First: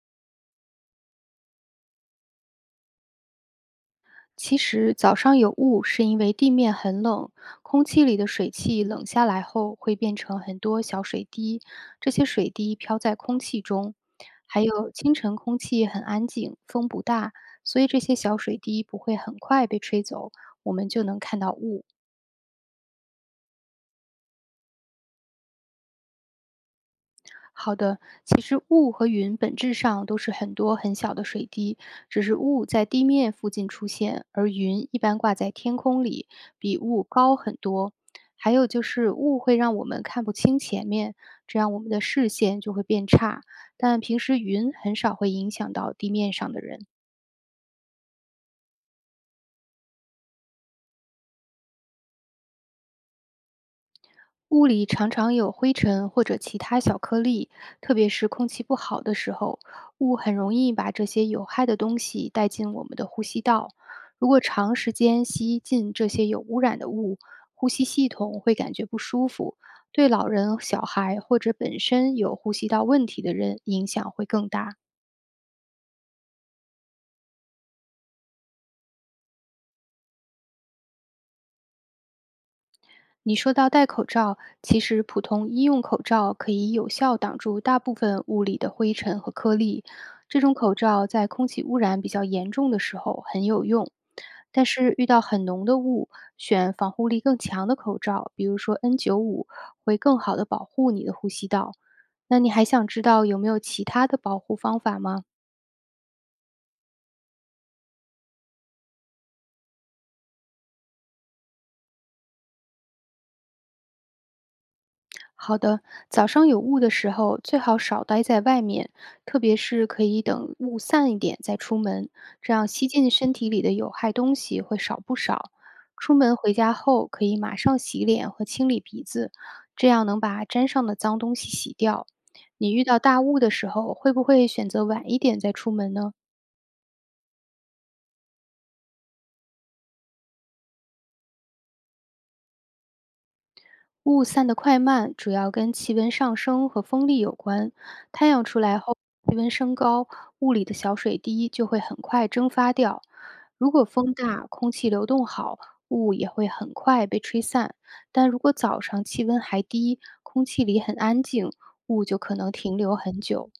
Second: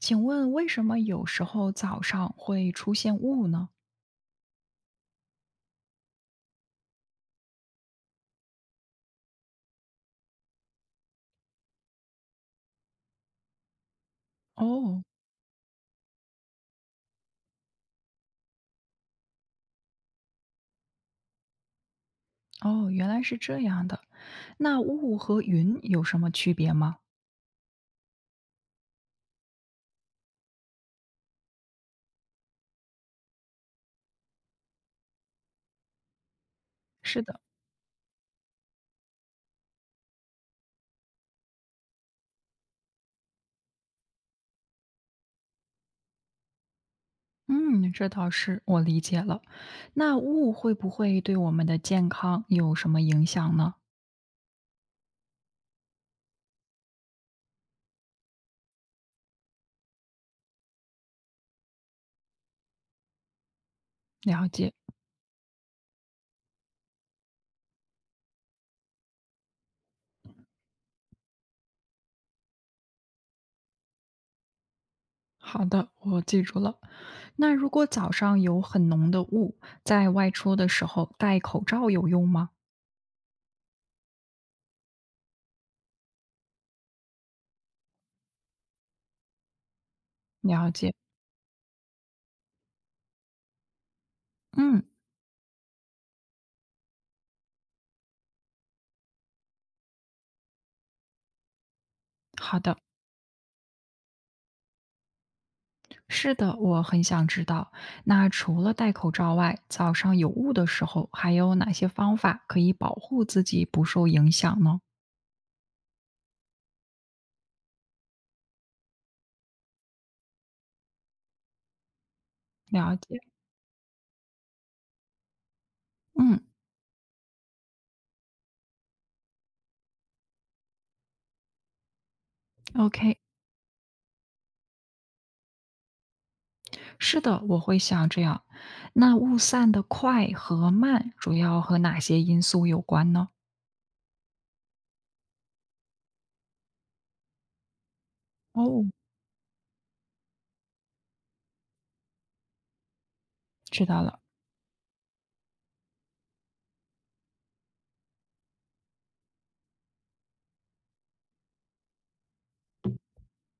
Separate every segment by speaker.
Speaker 1: 请问为什么有时候早上会出现雾呢？
Speaker 2: 其实早上有雾是因为地面很冷，空气里的水汽冷下来后会变成很多小水滴，这些水滴飘在空气中。还有
Speaker 1: 哦
Speaker 2: 清晨空气很安静，风不大，所以这些小水滴不会很快被吹走，我们就能看到雾。
Speaker 1: 哦，原来是这样的。那雾和云有什么区别吗？
Speaker 2: 好的，其实雾和云本质上都是很多很小的水滴，只是雾在地面附近出现，而云一般挂在天空里，比雾
Speaker 1: 是
Speaker 2: 高
Speaker 1: 的，
Speaker 2: 很多。还有就是雾会让我们看不清前面，这样我们的视线就会变差。但平时云很少会影响到地面上的人。
Speaker 1: 嗯，这倒是，我理解了。那雾会不会对我们的健康有什么影响呢？
Speaker 2: 屋里常常有灰尘或者其他小颗粒，特别是空气不好的时候，雾很容易把这些有害的东西带进我们的呼吸道。如果
Speaker 1: 了解，
Speaker 2: 长时间吸进这些有污染的雾，呼吸系统会感觉不舒服，对老人、小孩或者本身有呼吸道问题的人影响会更大。
Speaker 1: 好的，我记住了。那如果早上有很浓的雾，在外出的时候戴口罩有用吗？
Speaker 2: 你说到戴口罩，其实普通医用口罩可以有效挡住大部分物理的灰尘和颗粒，这种
Speaker 1: 了
Speaker 2: 口
Speaker 1: 解，
Speaker 2: 罩在空气污染比较严重的时候很有用。但
Speaker 1: 嗯，
Speaker 2: 是遇到很浓的雾，选防护力更强的口罩，比如说 N95，会更好的保护你的呼吸道。那你
Speaker 1: 好
Speaker 2: 还
Speaker 1: 的。
Speaker 2: 想知道有没有其他的保护方法吗？
Speaker 1: 是的，我很想知道。那除了戴口罩外，早上有雾的时候，还有哪些方法可以保护自己不受影响呢？
Speaker 2: 好的，早上有雾的时候，最好少待在外面，特别是可以等雾散一点再出门，这样吸
Speaker 1: 了
Speaker 2: 进
Speaker 1: 解，
Speaker 2: 身体里的有害东西会少不少。出门
Speaker 1: 嗯
Speaker 2: 回家后，可以马上洗脸和清理鼻子，这样能把沾上的脏东西洗掉。你遇到
Speaker 1: ，OK，
Speaker 2: 大雾的时候，会不会选择晚一点再出门呢？
Speaker 1: 是的，我会想这样。那雾散的快和慢，主要和哪些因素有关呢？
Speaker 2: 雾散的快慢主要跟气温上升和风力有关。太阳出来
Speaker 1: 哦，
Speaker 2: 后，气温升高，雾里的小水滴就会很快蒸发掉。如果
Speaker 1: 知道
Speaker 2: 风
Speaker 1: 了，
Speaker 2: 大，空气流动好，雾也会很快被吹散。但如果早上气温还低，空气里很安静，雾就可能停留很久。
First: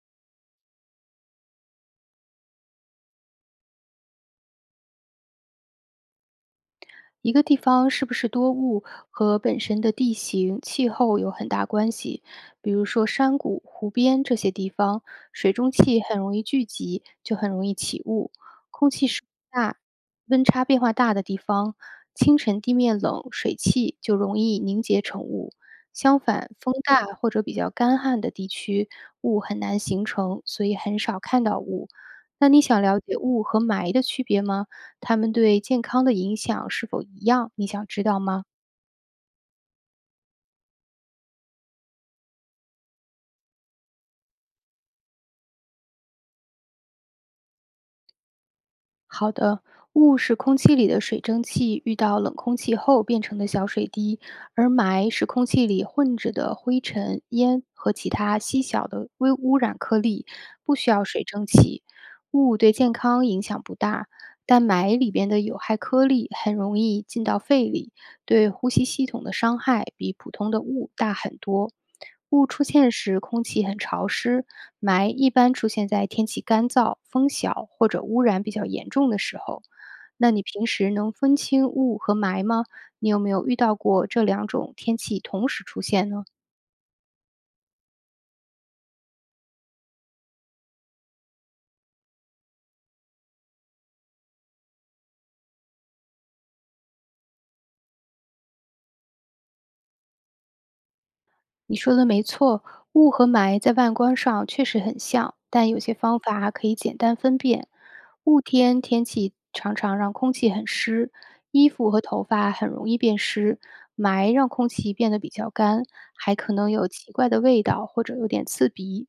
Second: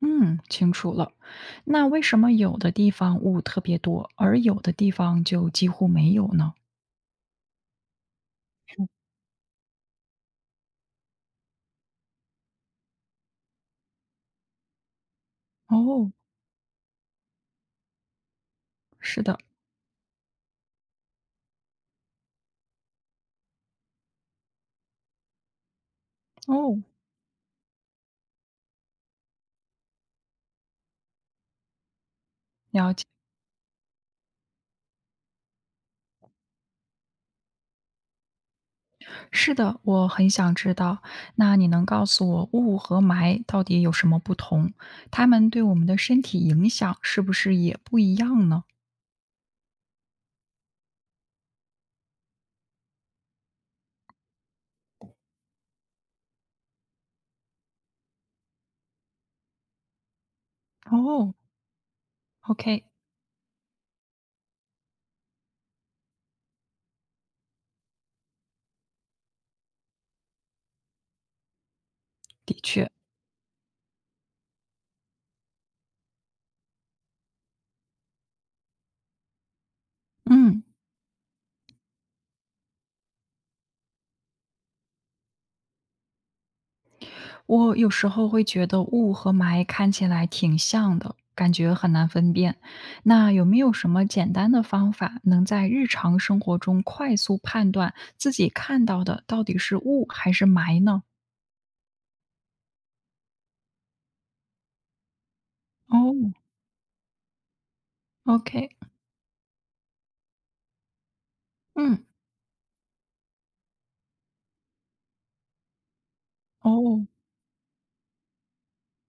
Speaker 1: 嗯，清楚了。那为什么有的地方雾特别多，而有的地方就几乎没有呢？
Speaker 2: 一个地方是不是多雾和本身的地形、气候有很大关系。比如说山谷、湖边这些地方，水蒸气
Speaker 1: 哦，
Speaker 2: 很容易聚集，就很容易起雾。空气湿
Speaker 1: 是
Speaker 2: 度
Speaker 1: 的，
Speaker 2: 大、温差变化大的地方，清晨地面冷，水汽就容易凝结成雾。相反，风
Speaker 1: 哦，
Speaker 2: 大或者比较干旱的地区，雾很难形成，所以很少看到雾。那你想
Speaker 1: 了
Speaker 2: 了
Speaker 1: 解。
Speaker 2: 解雾和霾的区别吗？它们对健康的影响是否一样？你想知道吗？
Speaker 1: 是的，我很想知道。那你能告诉我雾和霾到底有什么不同？它们对我们的身体影响是不是也不一样呢？
Speaker 2: 好的，雾是空气里的水蒸气遇到冷空气后变成的小水滴，而霾是空气里混着的灰尘、烟和其他细小的微污染颗粒，不需要水
Speaker 1: 哦
Speaker 2: 蒸气。雾对
Speaker 1: ，OK，
Speaker 2: 健康影响不大，但霾里边的有害颗粒很容易进到肺里。对呼吸系统的伤害比普通的雾大很多。雾
Speaker 1: 的
Speaker 2: 出
Speaker 1: 确，
Speaker 2: 现时，空气很潮湿，霾一般出现在天气干燥、风小或者污染比较严重的时候。那你
Speaker 1: 嗯，
Speaker 2: 平时能分清雾和霾吗？你有没有遇到过这两种天气同时出现呢？
Speaker 1: 我有时候会觉得雾和霾看起来挺像的，感觉很难分辨。那有没有什么简单的方法，能在日常生活中快速判断自己看到的到底是雾还是霾呢？
Speaker 2: 你说的没错，雾和霾在外观上确实很像，但有些方
Speaker 1: 哦
Speaker 2: 法可以简单分辨。雾
Speaker 1: ，OK，
Speaker 2: 天天气常常让空气很湿，衣服和
Speaker 1: 嗯，
Speaker 2: 头发很容易变湿；霾让空气变得比较干，还可能有
Speaker 1: 哦，
Speaker 2: 奇怪的味道或者有点刺鼻。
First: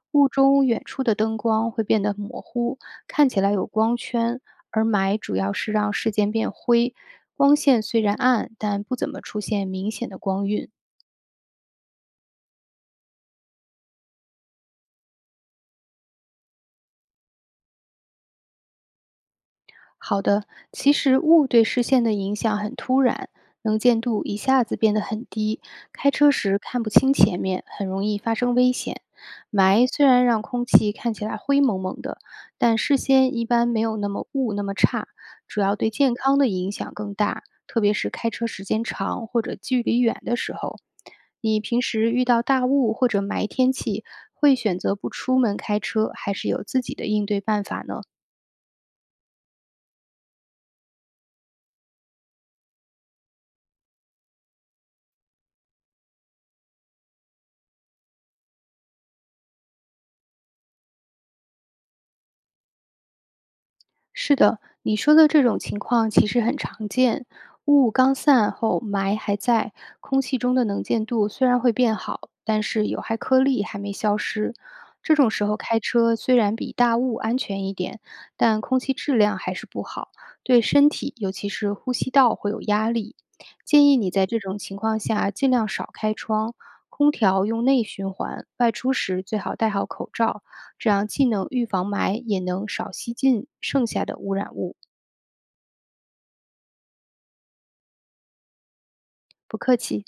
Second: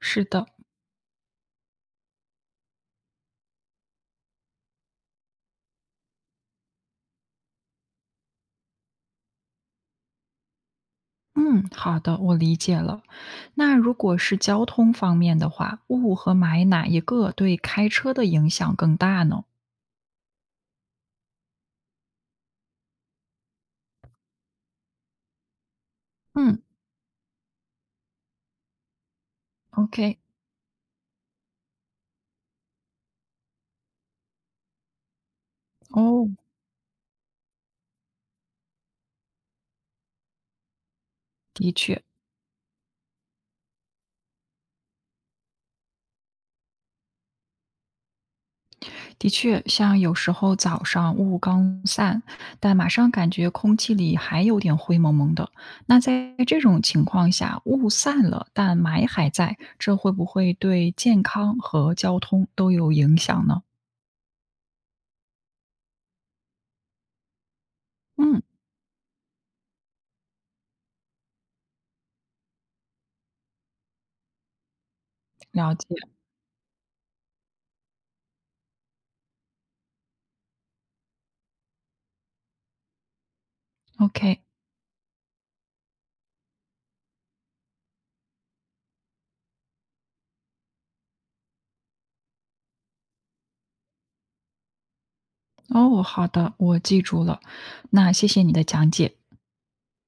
Speaker 1: 是
Speaker 2: 雾
Speaker 1: 的。
Speaker 2: 中远处的灯光会变得模糊，看起来有光圈，而霾主要是让事件变灰，光线虽然暗，但不怎么出现明显的光晕。
Speaker 1: 嗯，好的，我理解了。那如果是交通方面的话，雾和霾哪一个对开车的影响更大呢？
Speaker 2: 好的，其实雾对视线的影响很突然，能见度一下子变得很低，开车时
Speaker 1: 嗯
Speaker 2: 看不清前面，很容易发生危险。霾虽
Speaker 1: ，OK，
Speaker 2: 然让空气看起来灰蒙蒙的，但视线一般没有那么雾那么差，主要对健
Speaker 1: 哦，
Speaker 2: 康的影响更大，特别是开车时间长或者距离远的时候。你平时遇到大雾或者霾天气，会选择不出门开车，还是有自己的应对办法呢？
Speaker 1: 的确，像有时候早上雾刚散，但马上感觉空气里还有点灰蒙蒙的。那在这种情况下，雾散了，但霾还在，这会不会对健康和交通都有影响呢？
Speaker 2: 是的，你说的这种情况其实很常见。雾刚
Speaker 1: 嗯，
Speaker 2: 散后，霾还在，空气中的能见度虽然会变好，但是有害颗粒还没消失。这种时候
Speaker 1: 了
Speaker 2: 开
Speaker 1: 解。
Speaker 2: 车虽然比大雾安全一点，但空气质量还是不好，对身体尤其是呼吸道会有压力。建议你在这
Speaker 1: OK，
Speaker 2: 种情况下尽量少开窗，空调用内循环，外出时最好戴好口罩，这样既能预防霾，也能少吸进剩下的污染物。
Speaker 1: 哦，好的，我记住了。那谢谢你的讲解。
Speaker 2: 不客气。